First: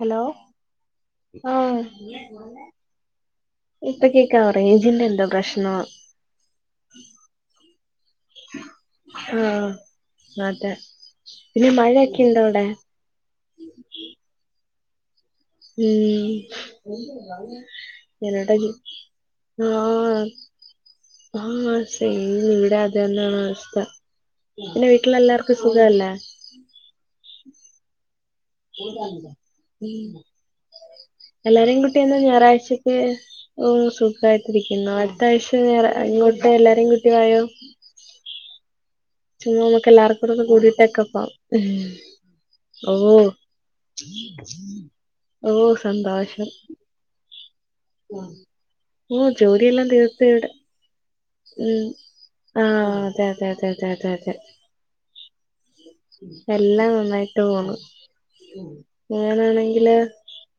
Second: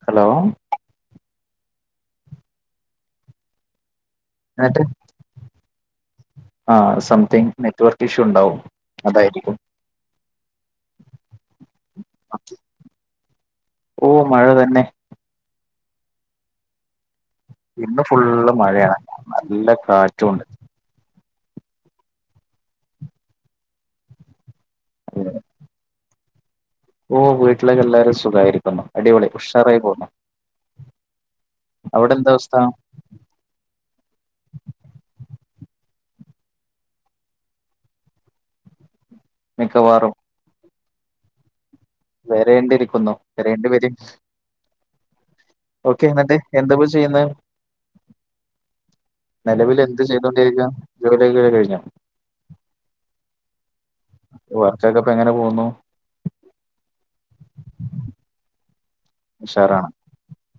Hello ആഹ് ഇപ്പൊ കേ ക്കാ റേഞ്ചിന്റെ എന്തോ പ്രശ്നവാ ആ സംതിങ്ങ് നെറ്റ്വർക്ക് ഇഷ്യൂ ഉണ്ടാവും ആഹ അതായിരിക്കും അതെ പിന്നെ മഴയൊക്കെ ഉണ്ടോവിടെ ഓ മഴ തന്നെ ഉം ഇന്ന് ഫുള്ള് [unintelligible] മഴയാണ് നല്ല ആഹ കാറ്റുണ്ട് ആഹ സെയിം ഇവിടെ അതന്നാണ് അവസ്ത പിന്നെ അതെ. വീട്ടിലെല്ലാവർക്കും സുഖല്ലേ ഓ വീട്ടിലേക്കെ എല്ലാരും സുഖമായിരിക്കുന്നു അടിപൊളി ഉഷാറായി പോകുന്നു എല്ലാരെയും അവിടെ കുട്ടിയന്നാ എന്താ അവസ്ഥ ഞായറാഴ്ച ഓഹ് സുഖായിട്ടരിക്കുന്നു അടുത്ത ആഴ്ച്ച ഞാറ ഇങ്ങോട്ട് എല്ലാരേയും കൂട്ടി വായോ ചുമ്മാ നമ്മുക്ക് മിക്കവാറും എല്ലാർക്കും ഒന്ന് കൂടീട്ടൊക്കെ പോകാം വരേണ്ടിരിക്കുന്നു വരേണ്ടി വരും ഓഹ് ഓക്കെ എന്നിട്ട് സന്തോഷം എന്താപ്പ ചെയ്യുന്നെ ആഹ് ഓഹ് നിലവിൽ ജോലിയെല്ലാം എന്ത് തീർത്ത് ഇവിടെ ചെയ്തോണ്ടിരിക്കാ ജോലിയൊക്കെ കഴിഞ്ഞോ ഉം ആഹ് അതെ അതെ അതെ അതെ അതെ അതെ [unintelligible] എങ്ങനെ പോന്നു എല്ലാം നന്നായിട്ട് പോണു ഉഷാറാണ് ഞാനാണെങ്കില്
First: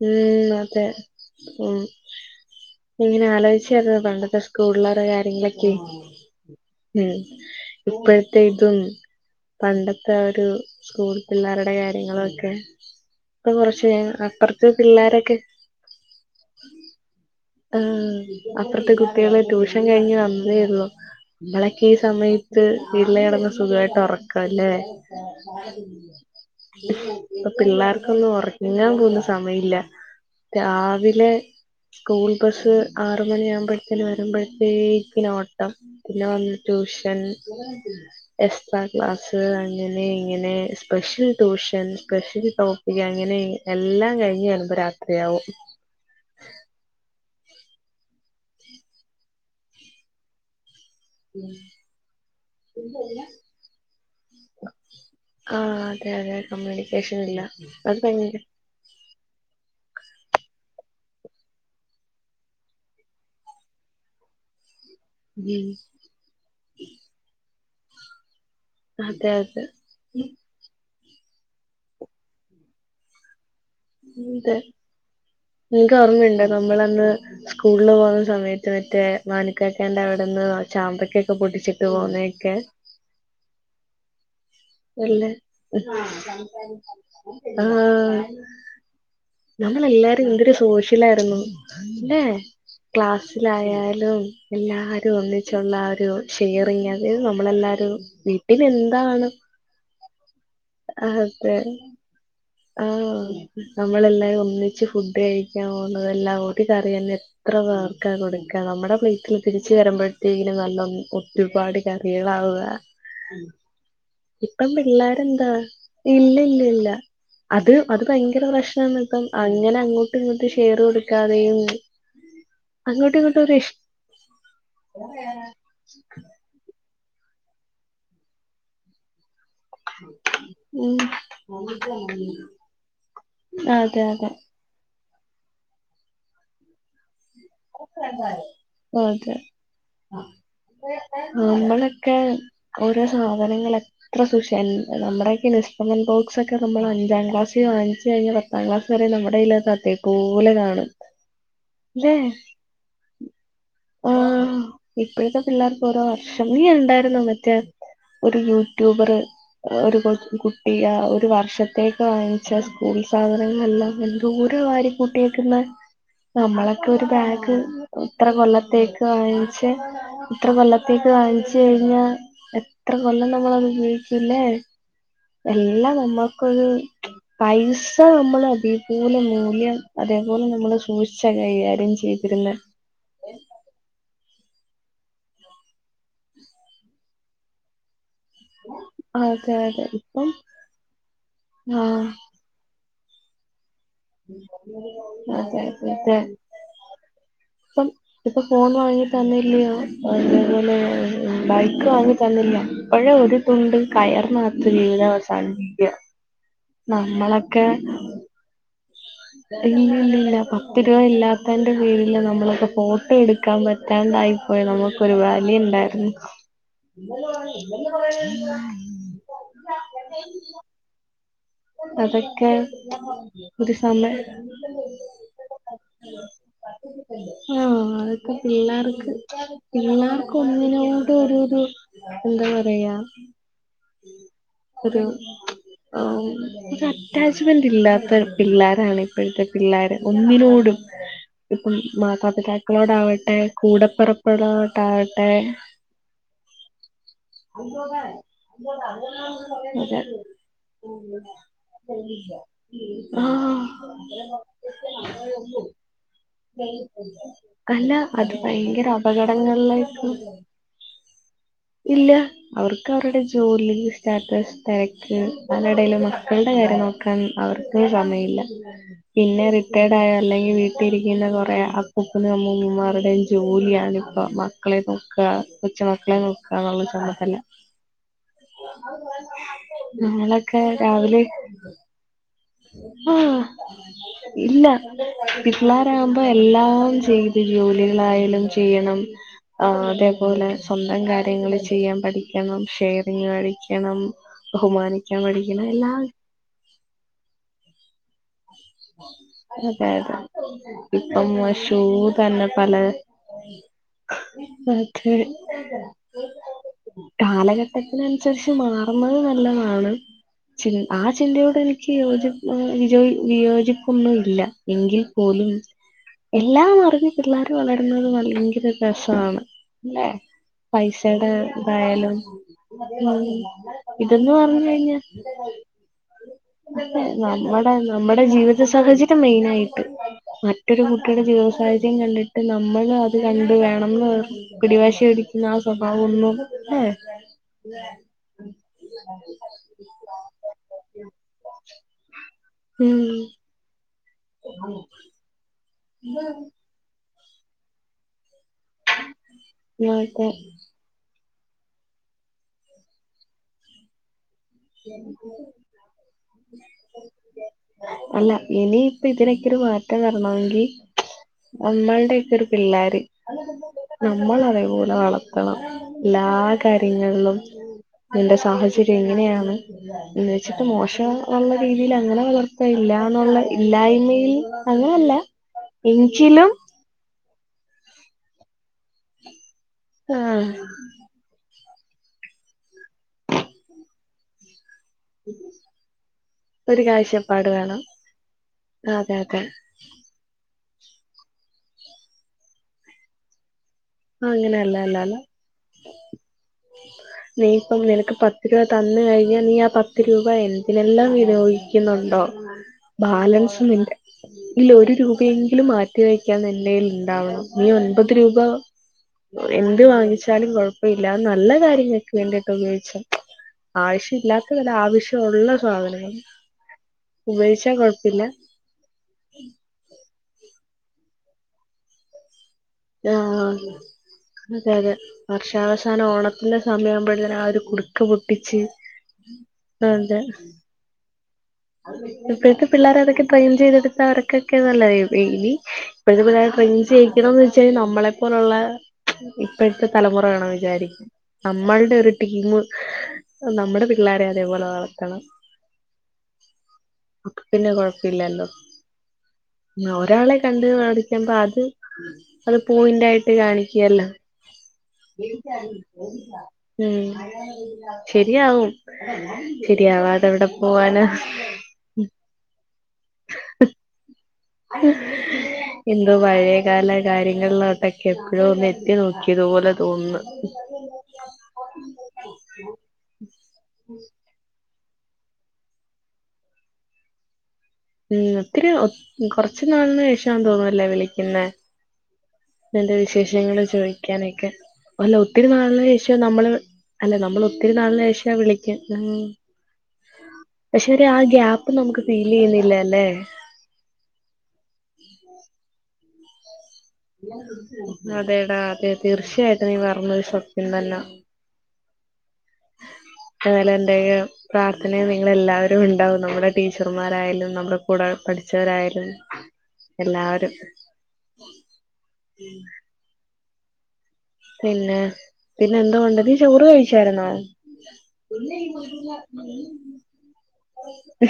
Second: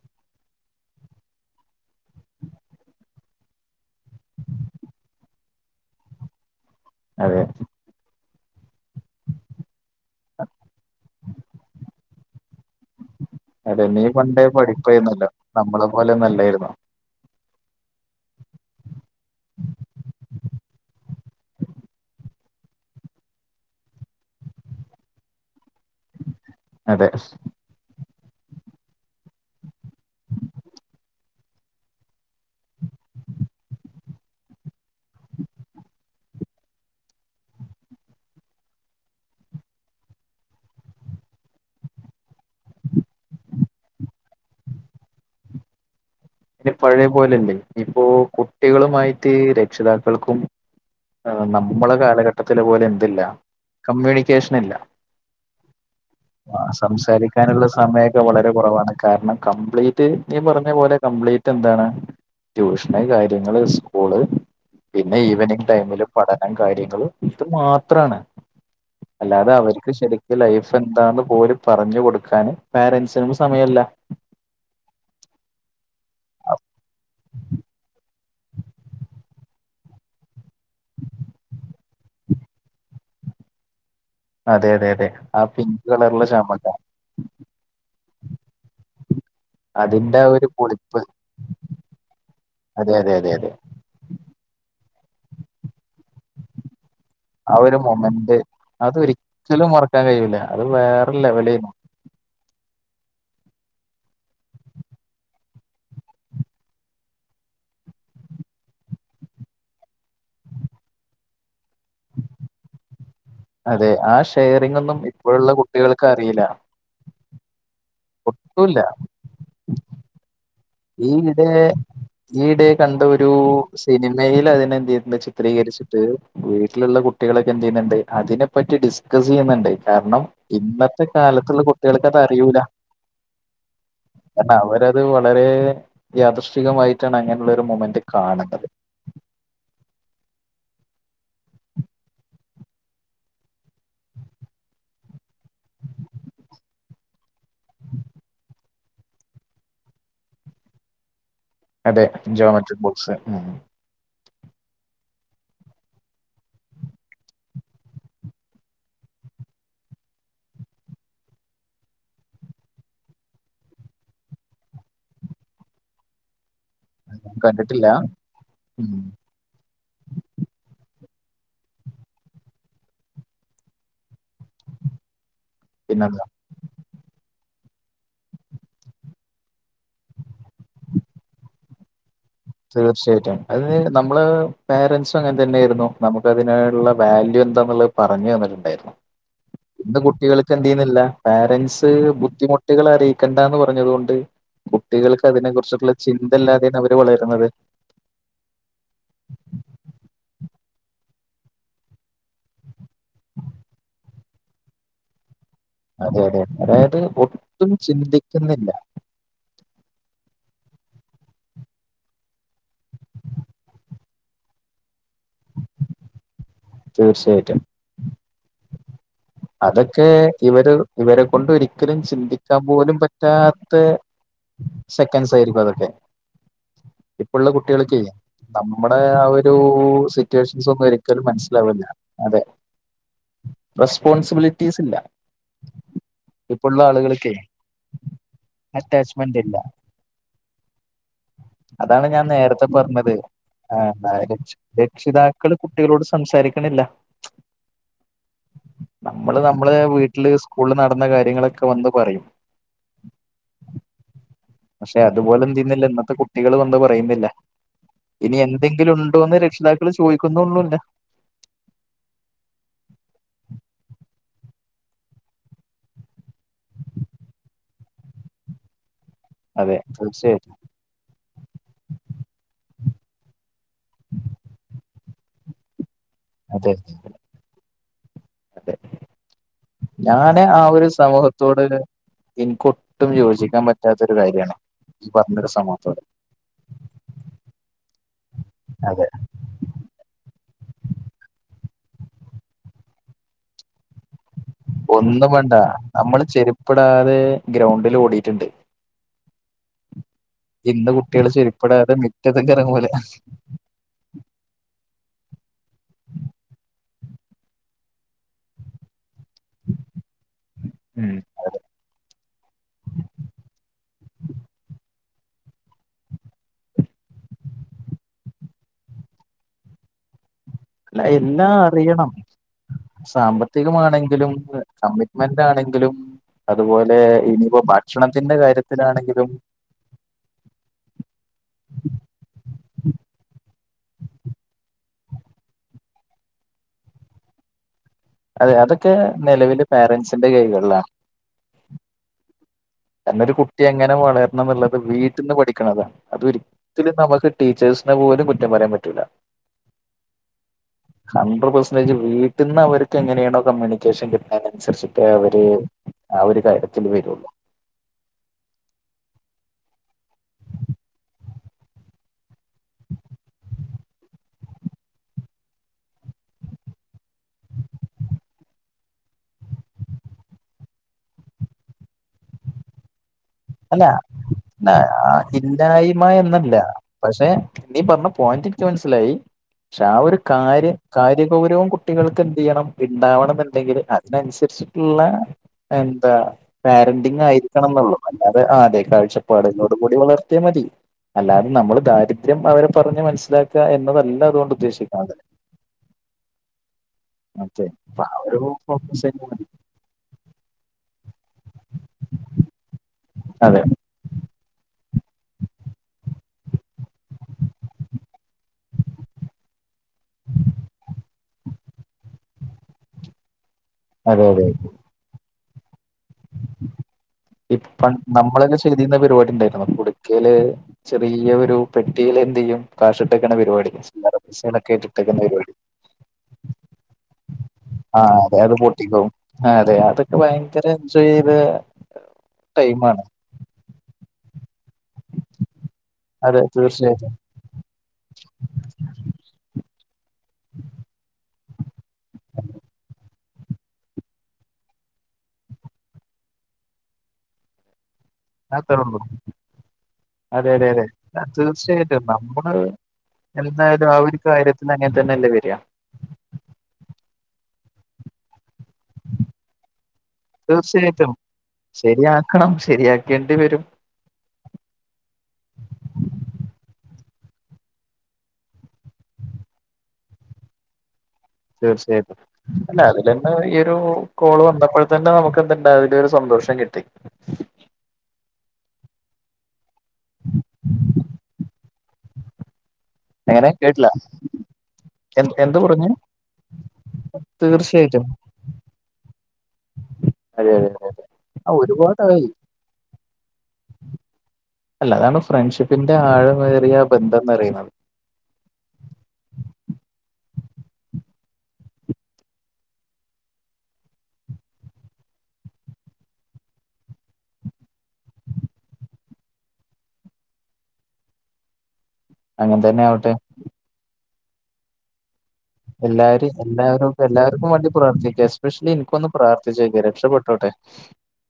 മ് അതെ മ് ഇങ്ങനെ ആലോചിച്ചാത് പണ്ടത്തെ സ്കൂളിലെ ഓരോ കാര്യങ്ങളൊക്കെ ഉം അതെ ഇപ്പഴത്തെ ഇതും പണ്ടത്തെ ഒരു സ്കൂൾ പിള്ളേരുടെ കാര്യങ്ങളൊക്കെ പ്പെ അതെ കൊറ്ച്ച് നീ പണ്ടേ അപ്പർത്തെ പഠിപ്പായിരുന്നല്ലോ പിള്ളേരൊക്കെ നമ്മളെ പോലൊന്നുല്ലേര്ന്നു ആഹ് അപ്പർത്തെ കുട്ട്യേള് ട്യൂഷൻ കഴിഞ്ഞ് വന്നേ ഒള്ളൂ. ഇങ്ങളക്കെ ഈ സമയത്ത് വീട്ടില് ഇടന്ന് സുഖവായിട്ട് ഒറക്കാല്ലെ [unintelligible] അതെ പിന്നിം [unintelligible] പിള്ളേർക്കൊന്നും ഒറങ്ങാൻപോലും സമയില്ല രാവിലെ സ്കൂൾ ബസ്സ് ആറുമണി ആവ്മ്പഴ് റ്റെല് വരുമ്പഴത്തേക്ക്ന് ഓട്ടം പിന്നെ വന്ന് ട്യൂഷൻ എസ്ട്രാ ക്ലാസ് അങ്ങനെ ഇങ്ങനെ സ്പെഷ്യൽ ട്യൂഷൻ സ്പെഷ്യൽ ട്ടൊ ഇയ്യ് അങ്ങനെ എല്ലാം കഴിഞ്ഞ് വരുമ്പം രാത്രിയാവും. ഇനി പഴയ പോലല്ലേ ഇപ്പോ കുട്ടികളുമായിട്ട് രക്ഷിതാക്കൾക്കും ആ നമ്മള് കാലഘട്ടത്തില് പോലെ എന്തില്ല കമ്മ്യൂണിക്കേഷൻ ഇല്ല. ആഹ ആ സംസാരിക്കാനുള്ള സമയമൊക്കെ ഭയങ്കര വളരെ കുറവാണ് കാരണം കംപ്ലീറ്റ് നീ പറഞ്ഞ പോലെ കംപ്ലീറ്റ് എന്താണ്? ട്യൂഷന് കാര്യങ്ങള് സ്കൂള് പിന്നെ ഈവെനിംഗ് ഉം ടൈമില് പഠനം കാര്യങ്ങളും ഇത് മാത്രാണ് അതെ അല്ലാതെ അതെ അവര്ക്ക് ശരിക്ക് ലൈഫ് ന്താന്ന് പോലും പറഞ്ഞ്കൊടുക്കാന് പോരന്റ്സിനും സമയല്ല. ഇന്തേ നിനക്ക് ഓർമ്മയുണ്ടൊ നമ്മളന്ന് സ്കൂളില് പോകുന്ന സമയത്ത് മറ്റേ മാനുക്കാക്കാന്റെ അവ്ടെന്ന് ചാമ്പക്കെക്കൊ പൊട്ടിച്ചിട്ട് പോണേക്കെ അതെ അതെ അതെ അല്ലേ ആ പിങ്ക് കളറിലെ ചാമക്ക ആഹ. അതിന്റെ നമ്മളെല്ലാരും ആ ഒരു എന്തൊരു പൊളിപ്പ് സോഷ്യലായിരുന്നു. ലേ അതെ അതെ അതെ അതെ ക്ലാസ്സിലായാലും എല്ലാരും ഒന്നിച്ചുള്ള ആ ഒരു ഷെയറിങ് അതായത് നമ്മളെല്ലാരും വീട്ടില് എന്താണ് ചിലത് മറക്കാൻ കഴിയൂല്ല അത് വേറെ ലെവലായിരിക്കും. ആഹാ നമ്മളെല്ലാവരും ഒന്നിച്ച് ഫുഡ് കഴിക്കാൻ പോകുന്നതന്നെ എല്ലാം ഒരു കറി തന്നെല്ലേ. എത്ര പേർക്ക കൊടുക്കുക, നമ്മുടെ പ്ലീറ്റിൽ തീരിച്ച് വരുമ്പോഴത്തേക്കും നല്ല, ഒരുപാട് കറികളാവുക! അതെ ആഹാ, ഇപ്പം പിള്ളേരന്താ ഇല്ല ഇല്ല ഇല്ല. അത് അത് ഭയങ്കര ഒട്ടുല്ല പ്രശ്നാണ് ഇപ്പം അങ്ങനെ അങ്ങോട്ട് ഇങ്ങോട്ട് ഷെ നീ ഇവിടെ ഈയിടെ കണ്ട അങ്ങോട്ടും ഒരു ഇങ്ങോട്ടും ഇഷ് സിനിമയിൽ അതിനെ എന്ത് ചെയ്യുന്നു ചിത്രീകരിച്ചിട്ട് വീട്ടിലുള്ള കുട്ടികളൊക്കെ എന്ത് ചെയ്യുന്നുണ്ട് അതിനെപ്പറ്റി ഡിസ്കസ് ചെയ്യുന്നുണ്ട് കാരണം ഉം ഇപ്പാത്തെ കാലത്തുള്ള കുട്ടികൾക്ക് അത് അറിയൂല്ല അതെ അതെ അത് വളരെ യാദൃഷ്ടികമായിട്ടാണ് അങ്ങനെയുള്ള ഒരു മൊമെന്റ് കാണുന്നത് അതെ നമ്മളൊക്കെ ഓരോ സാധനങ്ങൾ എത്ര സുഷ നമ്മുടെ ഇൻസ്‌ട്രുമെന്റ് ബോക്സ് ഒക്കെ നമ്മൾ അഞ്ചാം ക്ലാസ്സ്‌ പുതിയത് വാങ്ങിച്ചു കഴിഞ്ഞാ പത്താം ക്ലാസ്സ് വരെ നമ്മുടെ ഇല്ലാത്ത് അത് അതേപോലെ കാണും അതെ അല്ലേ ജിയോമെട്രിക് ബോക്സ് ആഹ് ഇപ്പോഴത്തെ പിള്ളേർക്ക് ഓരോ വർഷം നീ ഉണ്ടായിരുന്നു മറ്റേ- ഒരു യൂട്യൂബർ ഒരു കൊ കുട്ടി ഒരു വർഷത്തേക്ക് വാങ്ങിച്ച സ്കൂൾ സാധനങ്ങളെല്ലാം എന്തൊരു വാ- കൂട്ടിയേക്കുന്ന നമ്മളൊക്കെ- ഞാൻ ബാഗ് കണ്ടിട്ടില്ല ഇത്ര ഉം കൊല്ലത്തേക്ക് വാങ്ങിച്ച ഇത്ര കൊല്ലത്തേക്ക് വാങ്ങിച്ച കഴിഞ്ഞാ എത്ര കൊല്ലം നമ്മളത് ഉപയോഗിക്കുല്ലേ എല്ലാം പിന്നെന്താ നമ്മൾക്കൊരു പൈസ നമ്മൾ അതേപോലെ മൂല്യം അതേപോലെ നമ്മൾ സൂക്ഷിച്ച കൈകാര്യം ചെയ്യു ഇര്ന്നെ തീർച്ചയായിട്ടും അത് നമ്മള് പേരൻസും അങ്ങനെ തന്നെർന്നു നമുക്ക് അതിനുള്ള വാല്യൂ എന്താന്ന്ള്ളത്. പറഞ്ഞു തന്നിട്ടുണ്ടായിരുന്നു. അതെ അതെ ഇന്ന് ഇപ്പം കുട്ടികൾക്ക് എന്ത് ചെയ്യുന്നില്ല പാരന്റ്സ് ആഹ് ബുദ്ധിമു കുട്ടികളെ അറിയിക്കണ്ട എന്ന് പറഞ്ഞത് കൊണ്ട് കുട്ടികൾക്ക് അതിനെ അതെ കുറിച്ചുള്ള ചിന്തല്ലാതെയാണ് അവര് വളരു പ്പം ഇപ്പൊ ഫോൺ വാങ്ങി തന്നില്ലയോ അതേപോലെ ബൈക്ക് വാങ്ങി തന്നില്ല പ്പഴേ ഒരു. അത് കൊണ്ട് കയർനകത്ത് ജീവിതം അവസാനിപ്പി അതെ അതെ അതായത് ഒട്ടും ചിന്തിക്കുന്ന്ല്ല. ഇല്ലില്ലില്ല പത്ത് രൂപ ഇല്ലാത്തന്റെ പേരില് നമ്മളക്കെ ഫോട്ടോ എടുക്കാൻ പറ്റ് റ്റാണ്ടായി പോയ നമുക്കൊരു ബാല്യുണ്ടായിരുന്ന്. [inaudible] തീർച്ചയായിട്ടും. അതൊക്കെ ഇവര് ഇവരെ കൊണ്ട് ഒരി ക്കലും അതൊക്കെ ചിന്തിക്കാൻ പോലും പറ്റാത്ത ഒരു സമയം സെക്കൻഡ്സ് ആയിരിക്കും അതൊക്കെ. ഇപ്പള്ള ആഹ് കുട്ടികൾക്ക് അതൊക്കെ നമ്മുടെ പിള്ളേർക്ക് ഒരു പിള്ളേർക്ക് സിറ്റുവേഷൻസ് ഒന്നും ഒന്നിനോട് ഒരിക്കലും ഒരു ഒരു മനസ്സിലാവുല്ല. എന്താ പറയാ റെസ്പോൺസിബിലിറ്റീസ് ഇല്ല ഒരു ഉം. ഇപ്പോഴുള്ള ഒരു ആളുകൾക്കേ അറ്റാച്ച്മെന്റ് ഇല്ലാത്ത പിള്ളേരാണ് അറ്റാച്ച്മെന്റ് ഇപ്പോഴത്തെ ഇല്ല പിള്ളേര് ഒന്നിനോടും. ഇപ്പം അതാണ് ഞാൻ നേരത്തെ പറഞ്ഞത് മാതാപിതാക്കളോടാവട്ടെ കൂടപ്പെറപ്പുകളോടാവട്ടെ. രക്ഷിതാക്കൾ കുട്ടികളോട് സംസാരിക്ക്ണില്ല. [unintelligible] നമ്മള് നമ്മളെ വീട്ടില് അതെ സ്കൂളിൽ നടന്ന കാര്യങ്ങളൊക്കെ. വന്ന് പറയും പക്ഷെ അതുപോലെ എന്ത് ചെയ്യുന്നില്ല ആഹ് ഇന്നത്തെ കുട്ടികൾ വന്ന് പറയുന്നില്ല അല്ല അത് ഇനി ഭയങ്കര എന്തെങ്കിലും ഉണ്ടോന്ന് രക്ഷിതാക്കൾ അപകടങ്ങളിലേക്കും ചോദിക്കുന്നുള്ളൂല്ല ഇല്ല അവർക്ക് അവരുടെ ജോലി, സ്റ്റാറ്റസ്, തിരക്ക് അതിനെടേയിലൊന്നും. മക്കൾടെ കാര്യം നോക്കാൻ അവർക്ക് സമയല്ല. പിന്നെ അതെ റിട്ടയേർഡായ തീർച്ചയായിട്ടും അല്ലെങ്കിൽ വീ ട്ടീരിക്കുന്ന കൊറേ അപ്പൂപ്പനും അമ്മൂമ്മമാരുടെയും ജോലിയാണ് ഇപ്പ മക്കളെ നോ ക്കാ കൊച്ചുമക്കളെ നോക്ക എന്നുള്ള ചുമതല. തെ, ഞാന് ആ നമ്മളൊക്കെ ഒരു രാവിലെ സമൂഹത്തോട് എനിക്കൊട്ടും ആഹ് യോജിക്കാൻ പറ്റാത്തൊരു കാര്യമാണ് ഇല്ല ഈ പറഞ്ഞൊരു സമൂഹത്തോട് പിള്ളേരാകുമ്പോ എല്ലാം ചെയ് ത് ജോലികളായാലും ചെയ്യണം. അതെ ആഹ് അതേപോലെ സ്വന്തം കാര്യങ്ങള് ചെയ്യാൻ പഠിക്കണം ഷെയറിങ് പഠിക്കണം. ബഹുമാനിക്കാൻ ഒന്നും വേണ്ട പഠിക്കണം എല്ലാം നമ്മള് ചെരുപ്പ്ടാതെ ഗ്രൗണ്ടിൽ ഓടീട്ട്ണ്ട്. അതെ അതെ ഇന്ന് കുട്ടികൾ ഇപ്പം ഷൂ ചെരുപ്പിടാതെ തന്നെ മിറ്റത്ത്ക്ക് പലേ ഇറങ്ങൂല ഓക്കേ കാലഘട്ടത്തിനൻസരിച്ച് മാറുന്നത് നല്ലതാണ്. ചിൻ ആ ഉം ചിന്തയോട് എനിക്ക് യോജിപ്പൊന്നും വിജോ വിയോ ക്കൊന്നും ഇല്ല. എങ്കിൽ പോലും. എല്ലാം അറിഞ്ഞ് പിള്ളേർ വളരുന്നത് ഭയങ്കര രസാണ് അല്ലെ? അല്ല പൈസയുടെ എല്ലാം അറിയണം ഇതായാലും. ഉം ഇതെന്ന് സാമ്പത്തികമാണെങ്കിലും പറഞ്ഞ് കഴിഞ്ഞ കമ്മിറ്റ്മെന്റ് ആണെങ്കിലും അതുപോലെ ഇനിയിപ്പോ നമ്മടെ നമ്മടെ ഭക്ഷണത്തിന്റെ ജീവിത സാഹചര്യം കാര്യത്തിലാണെങ്കിലും മെയ്നായിട്ട്. മറ്റൊരു കുട്ടിയുടെ ജീവിത സാഹചര്യം കണ്ടിട്ട് നമ്മൾ അത് കണ്ട് വേണംന്ന് പറ പിടിവാശി പിടിക്കുന്ന ആ സ്വഭാവൊന്നും ല്ലേ. അതെ അതൊക്കെ നിലവില് പേരൻസിന്റെ കൈകൾലാണ്. ഉം നല്ലോരു കുട്ടി എങ്ങനെ വളരണം എന്നുള്ളത് വീട്ട്ന്ന് പഠിക്കണതാ. അത് ഒരി തില് നമുക്ക് ടീച്ചേഴ്സിനെ പോലും കുറ്റം പറയാൻ പറ്റി [unintelligible] ഹൺഡ്രഡ് പെർസെൻറേജ് വീട്ടിൽന്ന് അവർക്ക് എങ്ങനെയാണോ കമ്മ്യൂണിക്കേഷൻ കി ആ അനുസരിച്ചിട്ട് അവര് ആ ഒരു കാര്യത്തില് വരുള്ളൂ അല്ല ഇനി ഇപ്പ ഇതിനക്കെ ഒരു മാറ്റം വരണമെങ്കിൽ നമ്മളടെയ ഒക്കെ ഒരു പിള്ളേര് നമ്മള് അതേപോലെ വളത്തണം എല്ലാ കാര്യങ്ങളും ന്റെ സാഹചര്യം എങ്ങനെയാണ്. എന്ന് വെച്ചിട്ട് മോശം ഒള്ള രീതിയിൽ അങ്ങനെ വളർ ഇല്ലാന്നുള്ള അല്ല ഇല്ലായ്മയിൽ അങ്ങനെയല്ല ഇല്ലായ്മ എങ്കിലും. എന്നല്ല പക്ഷെ നീ പറഞ്ഞ പോയിന്റ്നിക്ക് മനസ്സിലായി. ക്ഷെ ആ ഒരു ആഹ് കാര്യം കാര്യ ഗൗരവും കുട്ട കുട്ടികൾക്ക് എന്ത് ചെയ്യണം ഉണ്ടാവണം എന്നുണ്ടെങ്കിൽ അതിനനുരിച്ച് ള്ള എന്താ ഒരു പാരന്റിങ് കാഴ്ചപ്പാട് ആയിരിക്കണം വേണം ന്നള്ളു. അല്ലാതെ ആതെ അതെ അതെ കാഴ്ചപ്പാട്ന്നും. കുടിവളർത്തിയ മതി അല്ലാതെ നമ്മള് ദാരിദ്ര്യം അവരെ പറഞ്ഞ് മനസ്സിലാക്ക എന്നത് ആഹ് അങ്ങനെയല്ല അല്ലല്ല അതെ നീയിപ്പം അപ്പൊ നിനക്ക് ആ ഒരു പത്ത് രൂപ തന്ന് ഫോക്കസ് കഴിഞ്ഞാ നീ ആ പത്ത് പത്ത് രൂപ എന്തിനെല്ലാം വിനിയോഗിക്കുന്നുണ്ടോ? അതെ ബാലൻസുമില്ല ഇല്ല ഒരു രൂപയെങ്കിലും മാറ്റി വെക്കാൻ എന്റെൽ ഉണ്ടാവണം നീ ഒൻപത് രൂപ എന്ത് വാങ്ങിച്ചാലും കൊഴപ്പഇല്ല നല്ല കാര്യങ്ങൾക്ക് വേണ്ടിട്ട് ഉപയോഗിച്ച. അതെ അതെ ആവശ്യംല്ലാത്തതല്ല ആവശ്യള്ള സാധനങ്ങൾ. ഉപയോഗിച്ചാ കുഴപ്പില്ല തിന്ന പരിപാടി ഉണ്ടായിരുന്നു. നമ്മു കുടുക്കല് ചെറിയ ഒരു പെട്ടില് എന്ത് ചെയ്യും കാഷിട്ടക്ക ആഹ് പരിപാടി [unintelligible] പരിപാടി ഞാ അവസാനം ഓണം നല്ല സമയകുമ്പോഴത്തേനു ആരും ആഹ് അതെ അത് പൊട്ടിക്കവും അതെ അതൊക്കെ ഭയങ്കര ചെയ്ത് ഇപ്പോഴത്തെ പിള്ളേര് അതൊക്കെ ട്രെയിൻ ചെയ്തെട്ത്താ അവര്ക്ക് ക്കെ നല്ലതെ [unintelligible] ഇപ്പോഴത്തെ അതെ പിള്ളേരെ ട്രെയിന് തീർച്ചയായിട്ടും ചെയ്യികണം ന്ന് ഛേ നമ്മളെപ്പോലുള്ള ഇപ്പോഴത്തെ തലമുറ വേണം വിചാരിക്കാ നമ്മളുടെ ഒരു ടീമ്മ് നമ്മടെ പിള്ളാരെ അതേപോലെ വളത്തണം. അത് പിന്നെ കുഴപ്പമില്ലല്ലോ? ത അത്രഉളു നോരാളെ കണ്ട് പഠിക്ക്പ അത് തീർച്ചയായിട്ടും അത് പോയിന്റ് ആയിട്ട് കാണിക്കുകല്ലോ കാര്യത്തി അങ്ങൻതന്നെല്ലേ വര് അ ഉം ശരിയാവും ശരിയാവാതെ അഹ് എവിടെ പോകനാ ശെരിയാക്കണം, ശെരിയാക്കേണ്ടി വരും. [unintelligible] എന്തോ പഴയകാല കാര്യങ്ങളിലോട്ടൊക്കെ എപ്പോഴോന്ന് എത്തി നോക്കിയതുപോലെ തോന്നുന്ന്. തീർച്ചയായിട്ടും അല്ല അതില്തന്നെ ഈ ഒരു കോള് വന്നപ്പോഴ് തന്നെ നമുക്ക് എന്തുണ്ട് അയിലരു സന്തോഷം കിട്ടി. ഉം ഒത്തിരിഒ കൊറച്ചു ഒനാളിന് ഏഷ തോന്ന്ല്ലേ വിളിക്കുന്നെ നതാ എങ്ങനെ വിശേഷങ്ങള് കേട്ടില്ല ചോയിക്കാനൊക്കെ അല്ല എ ഒത്തിരി എന്ത് പറഞ്ഞു നാളിന് ഏഷ നമ്മള്. അല്ല നമ്മള ഒത്തിരി നാളിന് തീർച്ചയായിട്ടും ഏഷ വിളിക്ക് ഉം അതെ അതെ പക്ഷെ ഒര് ആ ഗ്യാപ്പ് നമുക്ക് ഫീൽ ചെയ്യുന്നില്ലല്ലേ അല്ല അതാണ് ഫ്രണ്ട്ഷിപ്പിന്റെ ആഴമേറിയാ അതെടാ അതെ തീർച്ചയായിട്ട് നീ പറഞ്ഞത് സത്യം തന്നെ അങ്ങനെ എന്തെകിലും പ്രാർത്ഥനയിൽ നിങ്ങല്ലാവരും ഉണ്ടാവും. നമ്മുടെ ടീച്ചർമാരായാലും, നമ്മുടെ കൂടെ പഠിച്ചവരായാലും. എല്ലാരും അങ്ങൻതന്നെയാവട്ടെ പിന്നെ പിന്നെ എന്തോണ്ട് എല്ലാരും നീ ചോറ് എല്ലാവരും കഴിച്ചായിരുന്നോ എല്ലാവർക്കും വേണ്ടി പ്രാർത്ഥിക്കുക എസ്പെഷ്യലി എനിക്കൊന്ന് പ്രാർത്ഥിച്ചേക്ക രക്ഷപ്പെട്ടോട്ടെ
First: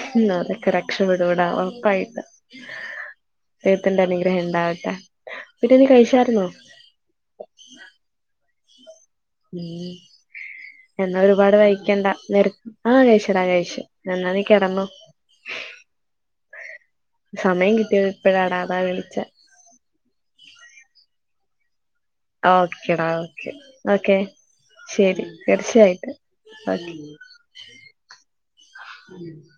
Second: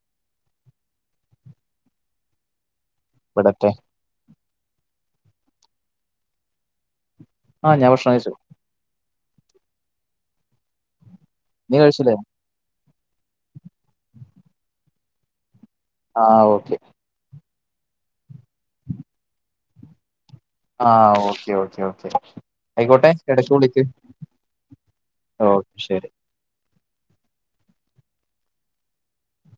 ഹും അതൊക്കെ രക്ഷപെടുടാ ഉറപ്പായിട്ട് ഇവിടത്തെ ദൈവത്തിന്റെഅനുഗ്രഹം ഇണ്ടാവട്ടെ. പിന്നെ നീ കഴിച്ചായിര്ന്നോ? ആ ഞാൻ ഭക്ഷണം കഴിച്ചു. മം എന്നാ ഒരുപാട് നീ വൈകിക്കണ്ട കഴിച്ചില്ലേ നി ആ കഴിച്ചടാ കഴിച്ചു. എന്നാ നീ കിടന്നോ. ആ ഓക്കെ. സമയം കിട്ടിയത് ഇപ്പഴാടാ അതാ വിളിച്ചേ. ആഹ് ഓക്കേ ഓക്കേ ഓക്കെ ഓക്കേടാ ആയിക്കോട്ടെ ഓക്കേ ഇടക്ക് വിളിക്ക് ഓക്കെ ശരി ഓക്കെ ശരി തീർച്ചയായിട്ടും. [unintelligible]